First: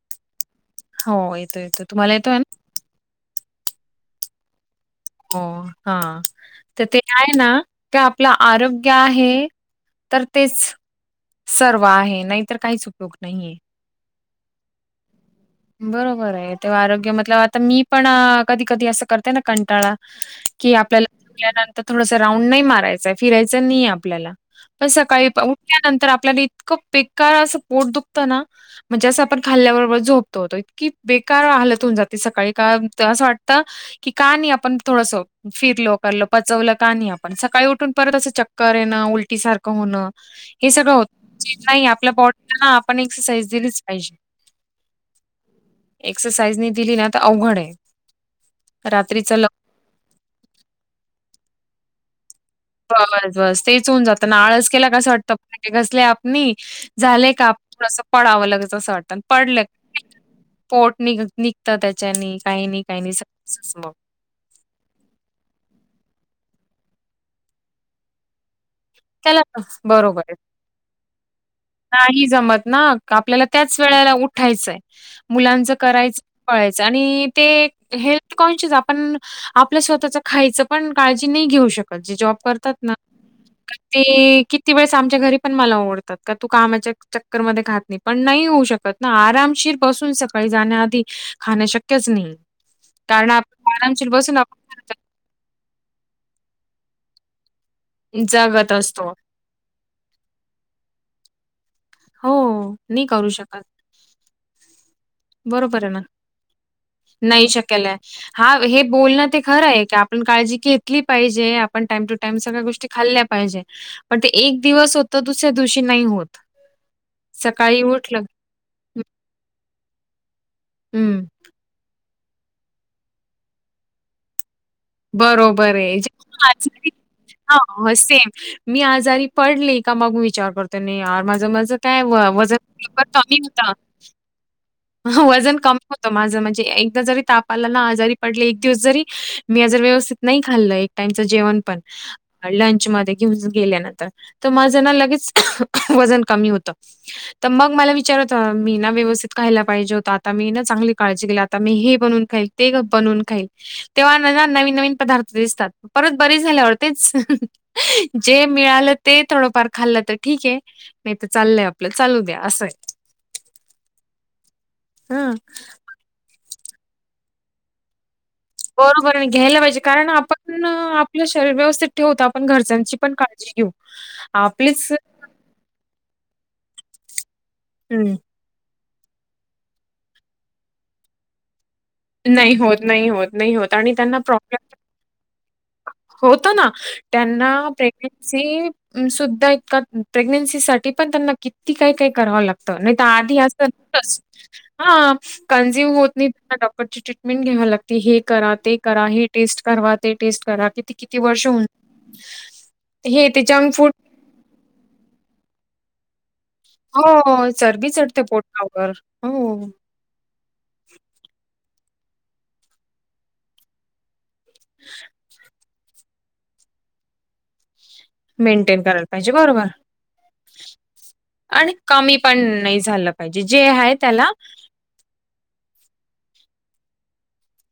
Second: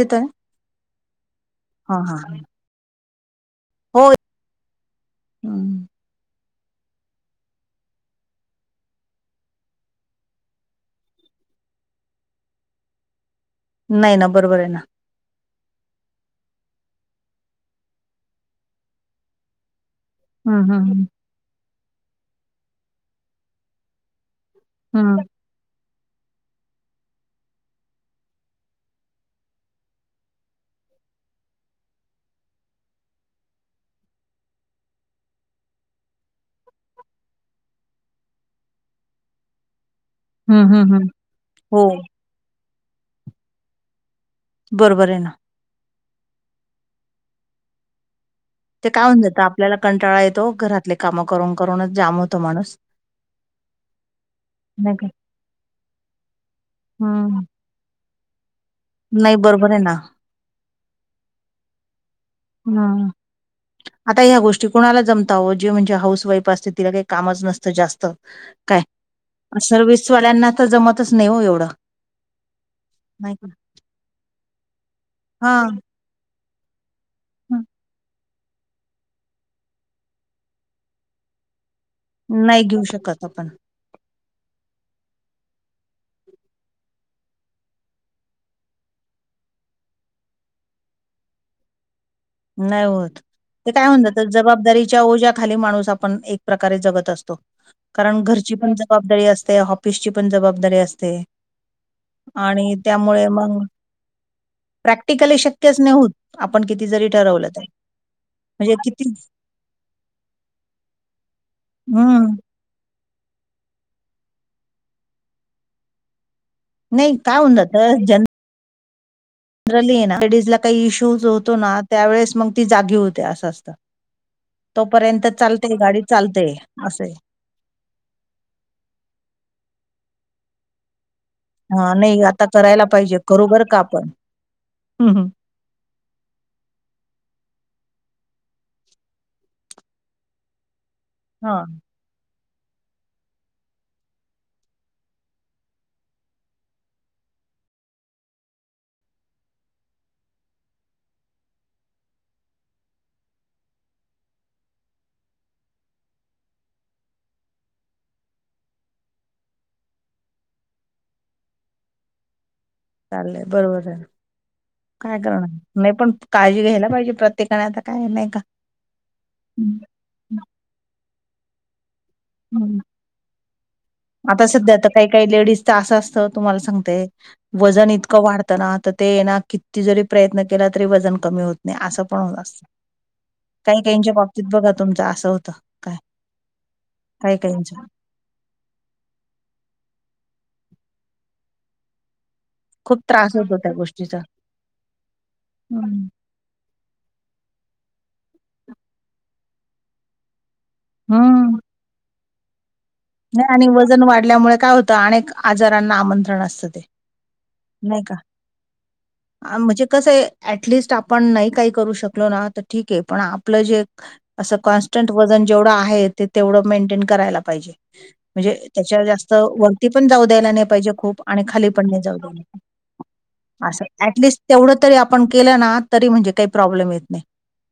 तिथं येतोय येतोय हा तुम्हाला हा येतोय न हो हो हा तर ते आहे ना ते आपलं आरोग्य आहे. तर तेच सर्व आहे, नाहीतर काहीच उपयोग नाहीये. नाही न बरोबर आहे न बरोबर आहे तेव्हा आरोग्य मतलब आता मी पण कधी कधी असं करते न कंटाळा. कि हम्म आपल्याला हम्म जेवल्यानंतर थोडस राऊंड नाही मारायचंय फिरायचं नी आपल्याला. आपण हम्म सकाळी पा उठ उठल्यानंतर आपल्याला इतकं बेकार असं पोट दुखतं ना म्हणजे असं आपण खाल्ल्याबरोबर झोप तो त इतकी बेकार हालत होऊन जाते सकाळी का असं वाटतं की का नी आपण थोडस फिरलो करल पचवलं का नाही आपण सकाळी उठून परत असं चक्कर येणं, उलटी सारखं होणं. हे हम्म सगळं हम्म होत हम्म हो नाही [unintelligible] आपल्या बॉडीला ना आपण एक्सरसाइज दिलीच पाहिजे. बरोबर आहे न एक्सरसाइज नी दिली न ते अवघड आहे. ते काय होऊन रात्रीचं जातं आपल्याला कंटाळा येतो घरातले कामं करून करूनच जाम होत माणूस. बस बस तेच होऊन जातं न आळस केला का असं वाटतं भांडे घासले आपनी झाले हम्म काम थोडंस पडावं लगेच असं वाटतं आणि नाही पडलं बरोबर आहे ना पोट निघ निघत त्याच्यानी काही नाही काही हम्म नाही समजतच मग आता ह्या गोष्टी कोणाला जमत आवो जे म्हणजे हाऊस वाईफ असते तिला काही कामच नसतं जास्त काय त्याला ते बरोबर आहे. सर्विसवाल्यांना तर जमतच नाही हो एवढं. नाही जमत ना नाही आपल्याला का त्याच वेळेला उठायचंय हा मुलांचं करायचं करायच आणि ते हं. हे ती कोणचीच आपण आपल्या स्वतःच खायचं पण काळजी नाही घेऊ शकत नाही घेऊ शकत आपण क ते किती वेळेस आमच्या घरी पण मला ओरडतात का तू कामाच्या चक्करमध्ये खात नाही पण नाही होऊ शकत ना आरामशीर बसून सकाळी जाण्याआधी खाणं शक्यच नाही नाही होत कारण ते आपण काय होऊन आरामशीर जात बसून आपण जबाबदारीच्या ओज्या खाली माणूस आपण एक प्रकारे जगत असतो कारण घरची जगत पण असतो. जबाबदारी असते ऑफ ऑफिसची पण जबाबदारी असते हो, आणि नाही त्यामुळे करू मंग. शकत. प्रॅक्टिकली शक्यच बरोबर आहे नाही ना. होत आपण किती जरी नाही ठरवलं तर. शक्य ल हा म्हणजे हे किती बोलणं ते खरं आहे की आपण काळजी घेतली पाहिजे आपण टाइम टू हं. टाइम स गळ्या गोष्टी खाल्ल्या पाहिजे पण ते एक दिवस होत दुसऱ्या दिवशी नाही होत. नाही काय होऊन सकाळी जातं उठलं जन हं, जनरली ना लेडीज ला काही हं, इश्यूज होतो ना त्यावेेळेस मग ती जागी होते असं असतं. तोपर्यंत चालते गाडी चालते असे ह हो सेम मी आजारी पडले का मग विचार करते तर नाही माझं माझं हां, काय नाही आता वजन करायला ही खूप पाहिजे, कमी करू बरं होतं का आपण. हं वजन कम होत माझं म्हणजे एकदा जरी ताप आला ना आजारी पडले एक दिवस जरी मी जर व्यवस्थित नाही खाल्ल एक टाईमच जेवण हां, पण लंच मध्ये घेऊन गेल्यानंतर तर माझं ना खहं खहं लगेच वजन कमी होतं. तर मग मला विचार येतो मी ना व्यवस्थित खायला पाहिजे होत आता मी ना चांगली काळजी घेईल आता मी हे बनवून खाईल ते बनवून खाईल तेव्हा न का नवीन नवीन पदार्थ दिसतात परत बरी झाल्यावर तेच. अहं जे मिळालं ते थोडंफार खाल्लं तर ठीक हे. नाहीं तरं चाललंय आपलं चालूं द्या असंय चालेल बरोबर आहे काय हा करणार नाही पण काळजी घ्यायला पाहिजे प्रत्येकांने आता काय नाही कां बरोबर आहे घ्यायला पाहिजे कारण आपण आपलं शरीरं व्यवस्थित ठेवतो आपणं हं. घरच्यांची पण काळजी घेऊं आता सध्या तर काही काही लेडीज तर असं असतं तुम्हाला सांगते वंजन हम्म इतकं वाढतं त ना तर ते हाय ना किती जरी प्रयत्न केला तरी वजन कमी होत नाही असं पण नाही असं होत, नाही होत, नाही होत काही आणि काहींच्या त्यांना बाबतीत प्रॉब्लेम बघा त्यांच असं होतं काय होतं ना काही त्यांनां काहींच्या प्रेगनेन्सी पण सुद्धा इतका प्रेग्नेन्सी साठी पण त्यांनां किती काही काही करावं लागतं तर नाही खूप का त्रास आधी होतो असंच त्या गोष्टीचा होतच हा कंझ्युंम हम्म. होतं नाहीं परत परत ती ट्रीटमेंट घ्यावी लागंते हे करा ते करा हे टेस्ट करवा ते टेस्ट करा किती किती वर्ष हम्म. होऊन [unintelligible] ते नाही आणि जंक फूड वजन वाढल्यामुळे काय होतं अनेक आजारांना आमंत्रण असतं ते हो चरबी नाही का? चढते पोटावर आ, हम म्हणजे कसं आहे ऍटलिस्ट आपण नाहीं काही करू शकलो ना तर ठीक आहे पण आपलं जे असं कॉन्स्टंट वंजन जेवढं आहे ते तेवढं मेंटेन करायलां पाहिजे म्हणजे मेंटेन करायला त्यांच्यावर पाहिजे. जास्तं बरोबर वरती पणं जाऊं द्यायलां नाहीं पाहिजे खूंप आणि खांली पणं नाहीं कमी जाऊं पण द्यायलां नाही झालं पाहिजे. जे असं आहे त्याला ऍटलिस्ट तेवढं तरी आपणं केलं नां तरी म्हणजे कांहीं प्रॉब्लेम येतं नाहीं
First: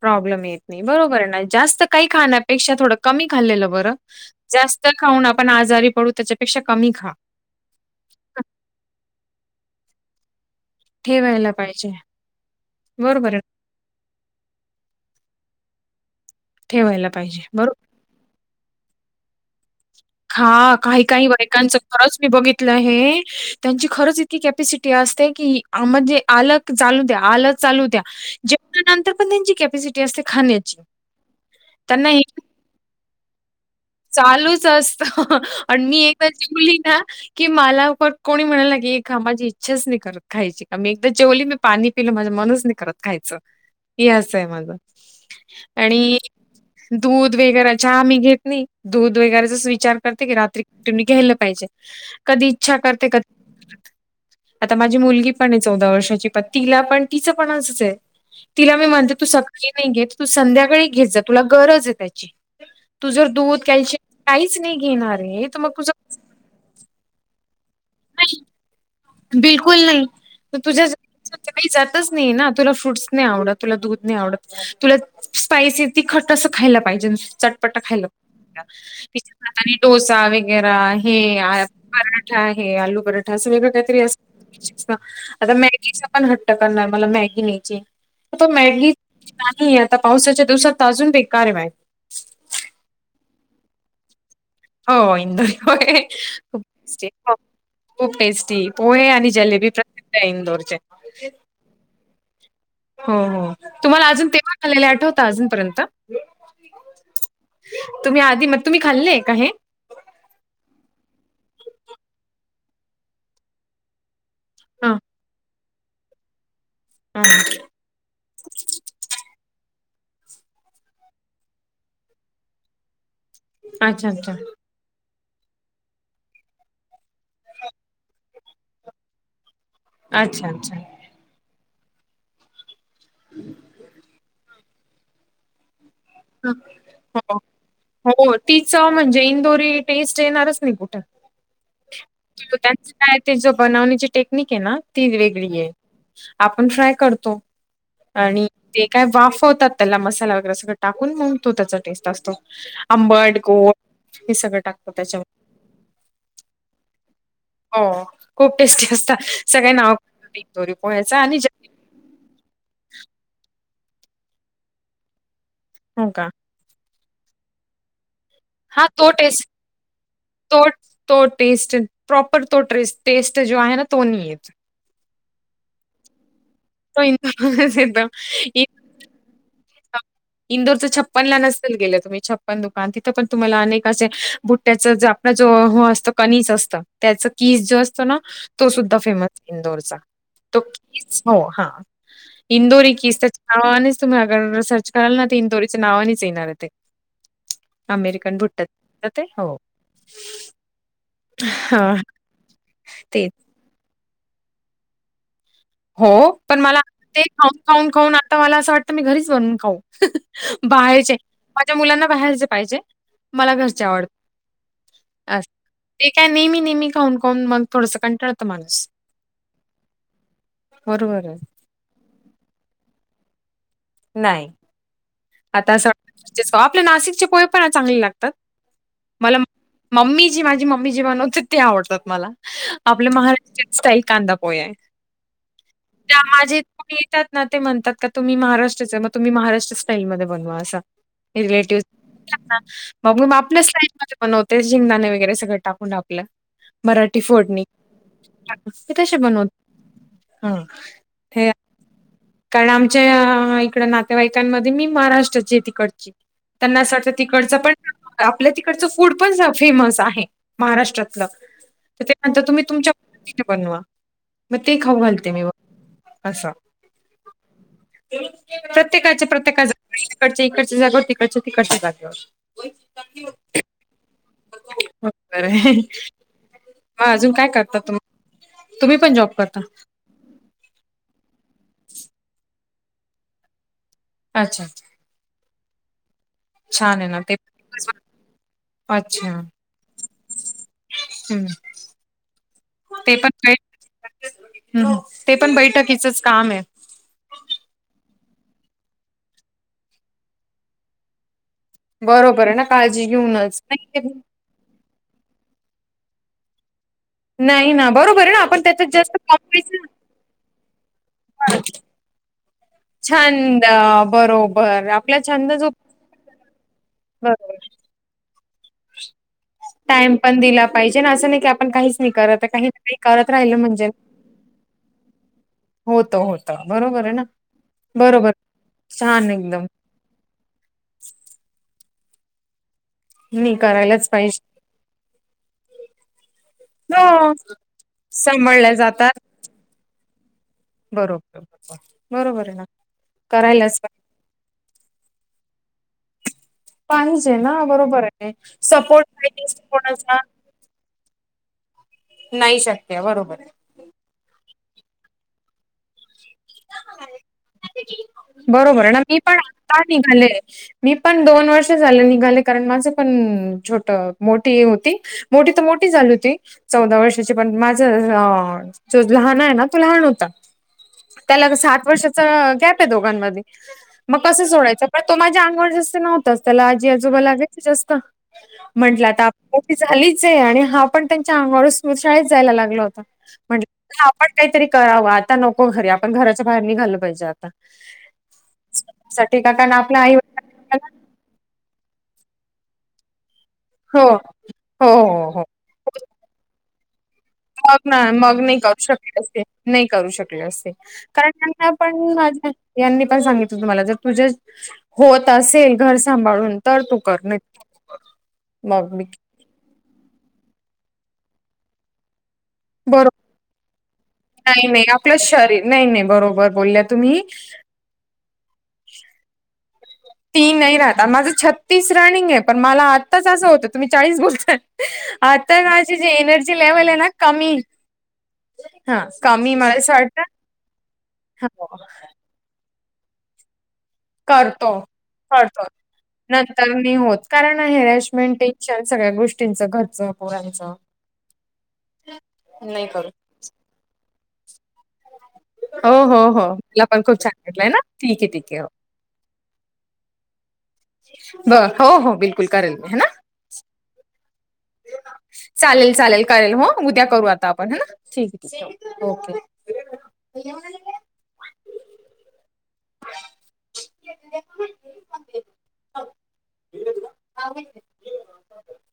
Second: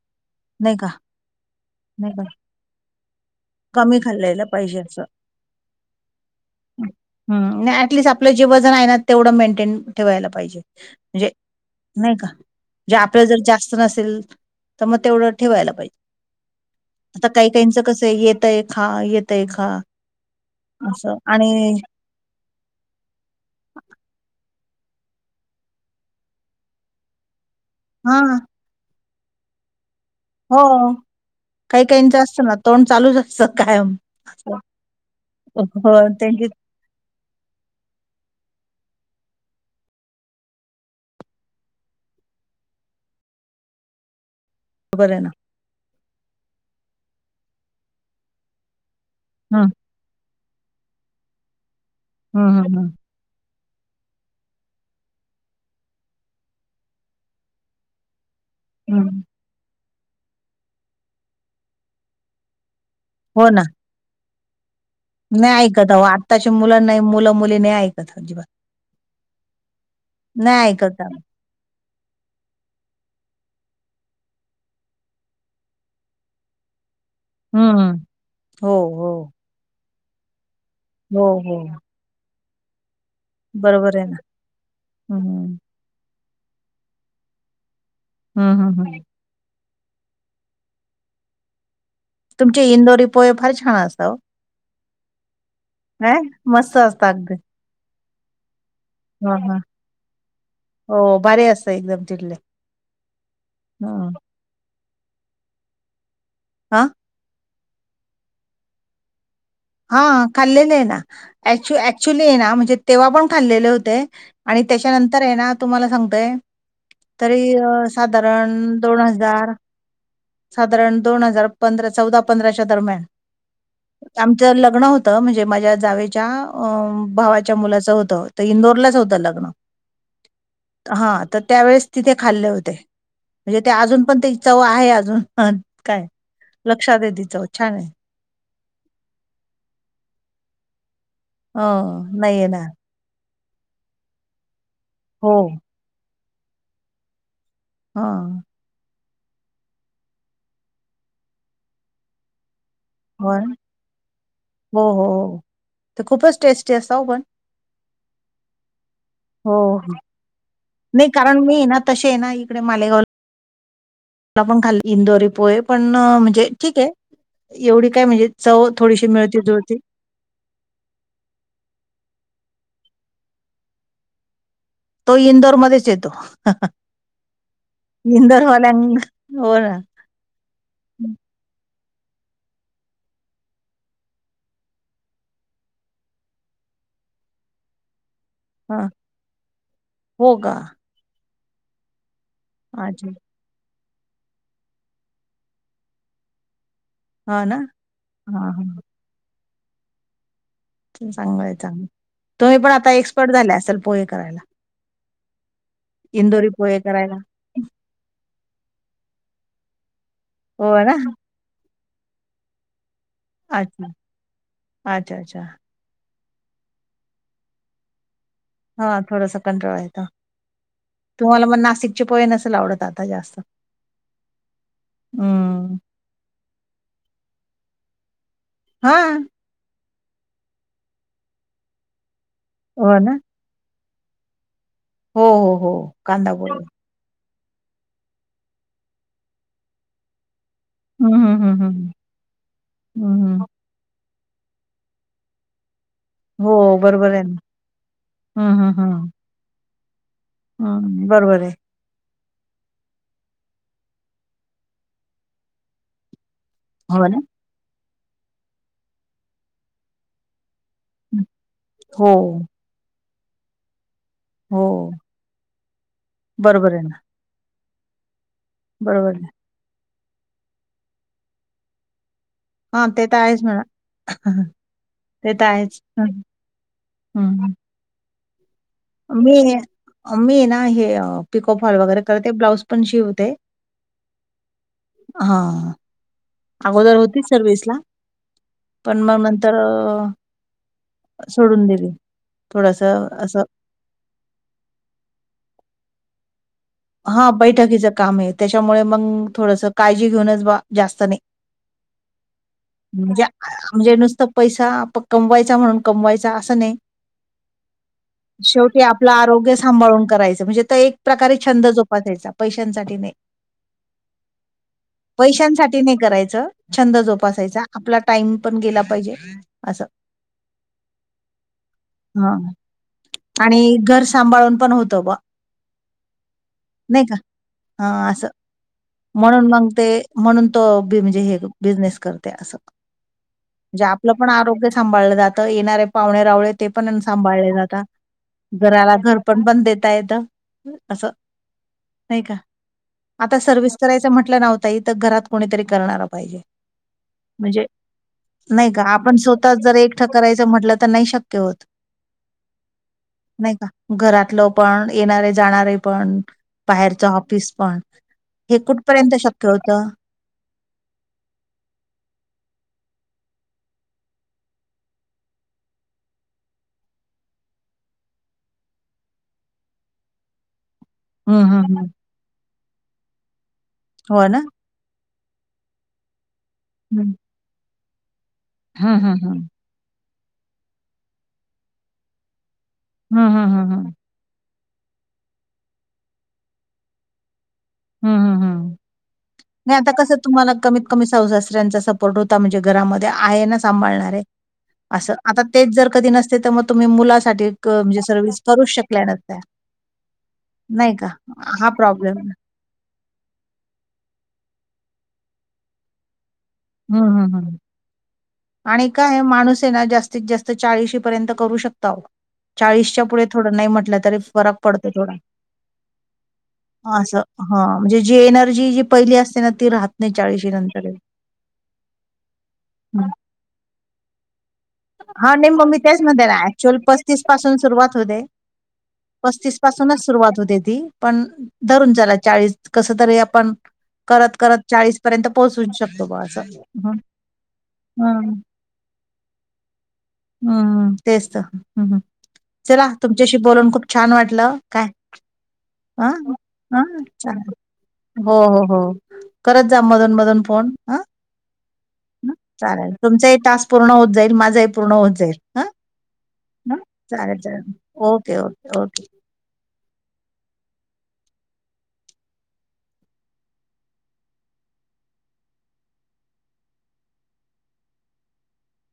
प्रॉब्लेम येतं नाहीं बरोबर नां जास्तं कांहीं नाही का? खाण्यांपेक्षा थोडं कमी खाल्लेलं बरं कमी खाल्लेलं पाहिजे जास्तं असं. खाऊंन आपणं आजांरी पडूं त्यांच्यापेक्षा कमी खा हं एटलीस्ट आपलं जे वंजन आहे नां तेवढं मेंटेन ठेवायलां पाहिजे म्हणजे ठेवायला पाहिजे नाहीं कां म्हणजे आपल्यां बरोबर आहे जरं जास्तं नसेलं तरं मंग तेवढं ठेवायलां पाहिजे ठेवायला आतां पाहिजे कांहीं बरोबर काहींचं कसं येतंय आहे खां येतंय आहे खां हां कांहीं कांहीं बाईकांचं खरंच मी बघितं तलं हे त्यांची खरंच इंतकी कॅपिसिटी असतें की म्हणजे आलं की चालूं द्यां आलं चालूं द्या हां. जेवल्यानंतर पणं त्यांची कॉपीसीटी असतें हो काहीं काहीचं असतं ना तोंड चालूचं असतं कायमं. चालूंचं असतं आणि मी एकदां त्यांचीच जेवली नां कि मलां पणं कोणी म्हंणाल हे खां माझी इच्छांच नाहीं करतं खांयची कां मी एकदां जेवली ना पाणी पिलं माझं मनचं नाहीं करतं खांयचं हे असं आहे माझं बरं नां आणि दूधं वेगैरें चहां मी घेतं नाहीं दूध वगैरेंचा हं. जसं विचांर करतें की रात्रीचे मी घ्यायंला पाहिजे कधीं हं, हं, इच्छां हं, करतें कधीं [unintelligible] आतां मांझी मुलंगी पणं आहे चौदा वर्षांची पणं तिलां पणं तिचं पणं असचं आहे तिलां मी म्हणते हं. तूं सकाळीं नाहीं घेतं तूं संध्याकांळी घेतं जां तुलां गरंज आहे त्यांची तु जर दूधं कॅल्शियम काहींचं नाहीं घेणारं नाहीं ऐकतं अव आत्ताचे मुलांना मुलं मुली नाहीं ऐकतं अजिबातं बिलकुंल नाहीं तुझ्यां अहो. [unintelligible] कांहीं जायतचं नाहीं नां तुलां फ्रूटस नाहीं आवडतं तुलां दूधं नाहीं आवडतं तुलां स्पायंसी तीखट अस खांयला पाहिजे चटपट हं. खांयला [unintelligible] हो, हो. आतां आणि डोसां वगैरे हे हो, हो. पराठां आहे आलू पराठा असं वेगळं काही बरोबर आहे ना. [unintelligible] आतां हं. मॅगीचां पणं हंट्ट करणारं मला मॅगी न्यायची आहे [unintelligible] हं, हं, मॅगी हं. नाहीं आतां पावसांच्या दिवसांत अजूंन बेकांर आहे मॅगी तुमंचे इंदोरी पोहे फांर छान असतां हो हो इंदोरी पोहे काय? मस्त खूपचं असतात [unintelligible] अगदी. खूंप टेस्टी पोहे आणि हां, हां. जलेबी प्रसिद्ध आहे इंदोरचे. हो, भारी असतं एकदम [unintelligible] हो हो तुम्हाला हं. अजून तेव्हा झालेले आठवत अजूनपर्यंत हां? तुम्ही आधी मग तुम्ही खाल्लेय का हे, हा खाल्लेले आहे ना एक् ऍक्च्युली आहे ना म्हणजे तेव्हा पण खाल्लेले होते. आणि हां त्यांच्यानंतर आहे नां तुम्हांला सांगतेय हां तरी अं साधारण दोन हजार साधारण दोन हजार पंधरा चौदा पंधराच्या दरम्यान अच्छा अच्छा आमचं लग्न होत होतं म्हणजे माझ्या जावेच्या अ भावाच्या मुलाचं होतं तर इंदोरलाच होतं लग्न. अच्छा अच्छा हा तर त्यावेेळेस तिथे खाल्ले होते म्हणजे ते अजून पण ते चव आहे. अजून [unintelligible] काय. लक्षात [unintelligible] आहे ती हो चव छान आहे हो ति चव म्हणजे इंदोरी टेस्ट येणारच नाही कुठे. हं नाहीय येणा. काय ते जो बनवण्याची टेक्निक हे ना ती हो वेगळी आहे, आपण फ्राय करतो. हां आणि ते काय वाफवतात त्याला मसाला वगैरे सगट टाकून मगं तो त्याचा टेस्ट असतो आंबट, पण गोड हे सगळं हो, टाकतो हो, त्याच्या म हो ते खूपच टेस्टी असाव पण, हो खूप टेस्टी असतात हो सगळे हो. नाव ती दोरी पोह्याच आणि [unintelligible] तशे ना इकडं मालेगावला ला पण खाल्ली इंदोरी पोहे पण हो अं का म्हणजे ठीके एवढी काय म्हणजे चव हा थोडीशी तो मिळती टेस् जुळती तो, तो टेस्ट प्रॉपर तो ट्रेरेस, टेस्ट जो आहे ना तो नाही येत. तो इंदोरमध्येच येतो हं हं. तो इंदूरमध्ये येतो. इ हो ना हा इंदोरचं छप्पन ला नसेल गेल्या तुम्ही, छप्पन दुकान तिथं पण तुम्हाला अनेक असे बुट्याचं जा तो जो हो असतं कनिस असतं त्याच किस जो असतं ना तो हा सुद्धा फेमस इंदोरचा, हो का तो कीस हो हा इंदोरी अच्छा किस नावानेच तुम्ही अगर सर्च कराल ना, ते इंदोरीच्या नावानेच येणार आहे ते हा ना अमेरिकनं हा भुट्टत हा ते हो. चांगलंय, चांगल हां, तुम्ही पण आता ते. एक्सपर्ट झाले असाल पोहे करायला. हो, इंदोरी पण पोहे मला करायला ते खाऊन, खाऊन, खाऊन आता मला असं वाटतं, मी घरीच बनून खाऊ हो ना बाहेरचे माझ्या मुलांना बाहेरचे पाहिजे, मला घरचे अच्छा आवड अच्छा अच्छा आस ते काय नेहमी, नेहमी खाऊन, खाऊन मग थोडंसं कंटाळत हा थोडसं कंनटाळा येतो, बरोबर आहे. तुम्हाला म नाशिकचे पोहे नसेल आवडत आता जास्त. नाही. हम.... आता असं वाटतं [unintelligible] आपले नाशिकचे पोहे पण चांगले लागतात. हा मं, मम्मी जी माझी मम्मी जे बनवते ते आवडतात मला हो आपले ना महारा [unintelligible] स्टाईल कांदा पोहे आहे, हो हो हो त्या कांदा पोहे माझी [unintelligible] त्यात ना ते म्हणतात का तुम्ही महाराष्ट्राचे म तुम्ही, महाराष्ट्र स्टाईल मध्येच बनवा असा हम्म, हम्म, हम्म, रिलेटिव्ह हम्म. मग हम्म, मी म हम्म. आपल्याच स्टाईल मध्ये बनवते, जिंगदाणे वगैरे सगळं टाकून, टाकु [unintelligible] हो बरोबर मराठी आहे ना फोडणी हम्म, हम्म, ते हम्म. कशे बनवत हं, हम्म, बरोबर हे आहे कारण आमच्या आ इकडं नातेवाईकां मध्ये मी महाराष्ट्राची ये तिकडची, त्यांना असं हो वाटत ना तिकडचं पण आपल्या तिकडचं फूड पण फेमस आहे. महाराष्ट्रातलं तर हो त्यानंतर तुम्ही तुमच्या पध्दतीने बनवा. म ते हो खाऊ घालते मी असं बरोबर आहे ना, बरोबर आहे. प्रत्येकाच्या प्रत्येका जाग [inaudible] इकडच्या इकडच्या जागं, तिकडच्या तिकडच्या जागं- हा ते तर आहेच म्हणा, ते तर आहेच. म अजून काय हं. करतात तुम्ही? तुम्ही पण जॉब मी ऐ, करता मी ना हे पिको फाॅल वगैरे करते, ब्लाऊज पण शिवते. अच्छा्. हां. अगोदर आहे ना होती ते सर्विसला, पण मग अच्छा नंतर हम्म सोडून दिली, थोडस ते पण असं बै हम्म, ते पण बैठकीचच काम हाय. हा बैठकीचं काम हाय, त्याच्यामुळे मग थोडंस काळजी घेऊनच बा जास्त नाही. बरोबर आहे ना, काळजी म्हणजे घेऊनच. म्हणजे नुसतं पैसा कमवायचा म्हणून कमवायचा, असं नाही. नाही ना बरोबर आहे ना आपण शेवटी त्याच्यात आपलं जास्त आरोग्य कॉम्प्रिस सांभाळून करायचं, म्हणजे आता एक प्रकारे छंद जोपासायचा पैशांसाठी नाही, छंद बरोबर आपला छंद जो पैशांसाठी नाही करायचं. छंद जोपासायचा बरोबर आपला टाइम पण गेला पाहिजे. असं टाइम पण दिला पाहिजे ना, असं नाही की आपण काहीच नाही ह करत. काही काही करत राहिलं आणि म्हणजे घर सांभाळून पण होतं बा. होत, होत बरोबर नाही आहे का ना, ह असं बरोबर. छान म्हणून एकदम मग ते, म्हणून तो म्हणजे हे बिझनेस करते असं. नाही जे, करायलाच आपलं पण पाहिजे आरोग्य सांभाळलं जातं. येणारे पाहुणे रावळे ते पण हो सांभाळले जातात. सांभाळल्या घराला जातात घरपण पण देता येत. बरोबर, बरोबर हेय ना. आता सर्व्हिस करायलाच करायचं म्हटलं ना वो ताई, तर घरात कोणीतरी करणार पाहिजे. पाहिजे ना म्हणजे, बरोबर आहे नाही का सपोर्ट आपण पाहिजे स्वतःता जर एकटं कोणाचा करायचं म्हटलं तर नाही शक्य होत. नाही शक्य, बरोबर. नाही का घरातलं पण, येणारे जाणारे पण, बाहेरच ऑफिस पण. हे बरोबर आहे ना, कुठपर्यंत मी पण शक्य आता होतं? निघाले. मी पण दोन वर्ष झाले निघाले, कारण माझ पण छोट मोठी ही होती. मोठी तर मोठी झाली होती. चौदा वर्षाची पण, माझ जो लहान आहे ना तो लहान होता. हं, त्याला तर हं, सात हं. वर्षाच गॅप आहे दोघांणमध्ये, मग हो ना? कसं सोडायचं. पण तो माझ्या अंगावर जास्त नव्हताच, त्याला आजी- हं. आजोबा लागायचं जास्त, हं, म्हंटलं हं, तर हं. आपण झालीच आहे, आणि हा पण त्यांच्या अंगावर स्कूल शाळेत जायला लागला होता. हं, हं, हं, म्हटलं हं. पण काहीतरी करावं, आता नको घरी आपण घराच्या बाहेर निघालं पाहिजे आता. हम्, हम्, ह् साठी का कारण नाही आता आपल्या कस आई तुम्हाला कमीत सासू-सासऱ्यांचा सपोर्ट होता म्हणजे घरामध्ये आहे ना हो सांभाणारे, हो अस हो आता हो तेच जर कधी नसते तर मग तुम्ही मुलांसाठी मग ना म्हणजे सर्व्हिस मग नाही करूच करू शकल्या शकले नसत्या, असते नाही करू शकले असते नाही का. कारण हा त्यांना पण प्रॉब्लेम माझ्या यांनी पण सांगितलं होतं मला, जर तुझे होत असेल घर सांभाळून तर तू हम्म, कर हम्, हम् नाही आणि मग मी काय माणूस हे ना जास्त जास्तीत -जास्त चाळीशी पर्यंत करू शकता अहो. चाळीसच्या बरोबर पुढे थोडं नाही म्हटलं तरी फरक नाही नाही पडत थोडा, आपलं शरीर नाही नाही बरोबर बोलल्या असं तुम्ही ह. म्हणजे जी एनर्जी जी पहिली असते ना ती राहत नाही चाळीशी ती नाही नंतर राहत, माझं छत्तीस रनिंग हाय पण मला आत्ताच असं होतं, तुम्ही चाळीस बोलताय. हा नाही आता मग मी माझी तेच जी म्हणते ना, एनर्जी ऍक्च्युअल लेवल आहे ना पस्तीस कमी पासून सुरुवात होते. हा कमी पस्तीस मला असं पासूनच वाटतं सुरुवात होते ती, पण धरून चला चाळीस. कस तरी आपण करत -करत करतो, चाळीस पर्यंत पोहोचू करतो. शकतो ब असं नंतर ह, नाही होत कारण हम्. हॅरॅशमेंट, सगळ्या गोष्टींचं घरचं पोरांचं. हम्म तेच तर हम्म, नाही चला करू. तुमच्याशी बोलून खूप छान वाटलं काय हो, हा हो, हो. हा मला पण खूप छान वाटलंय ना. ठीक आहे, हो ठीक आहे. हो हो. करत जा मधून मधून फोन ह बरं हो, हो बिलकुल करेल मी चालेल है ना. तुमचाही टास्क पूर्ण होत जाईल. माझाही पूर्ण हो जाईल चालेल, चालेल करेल हो. ह उद्या करू चालेल आता आपण चालेल है ना. ठीक ओके आहे, ठीक ओके ओके. [inaudible] [inaudible] [inaudible]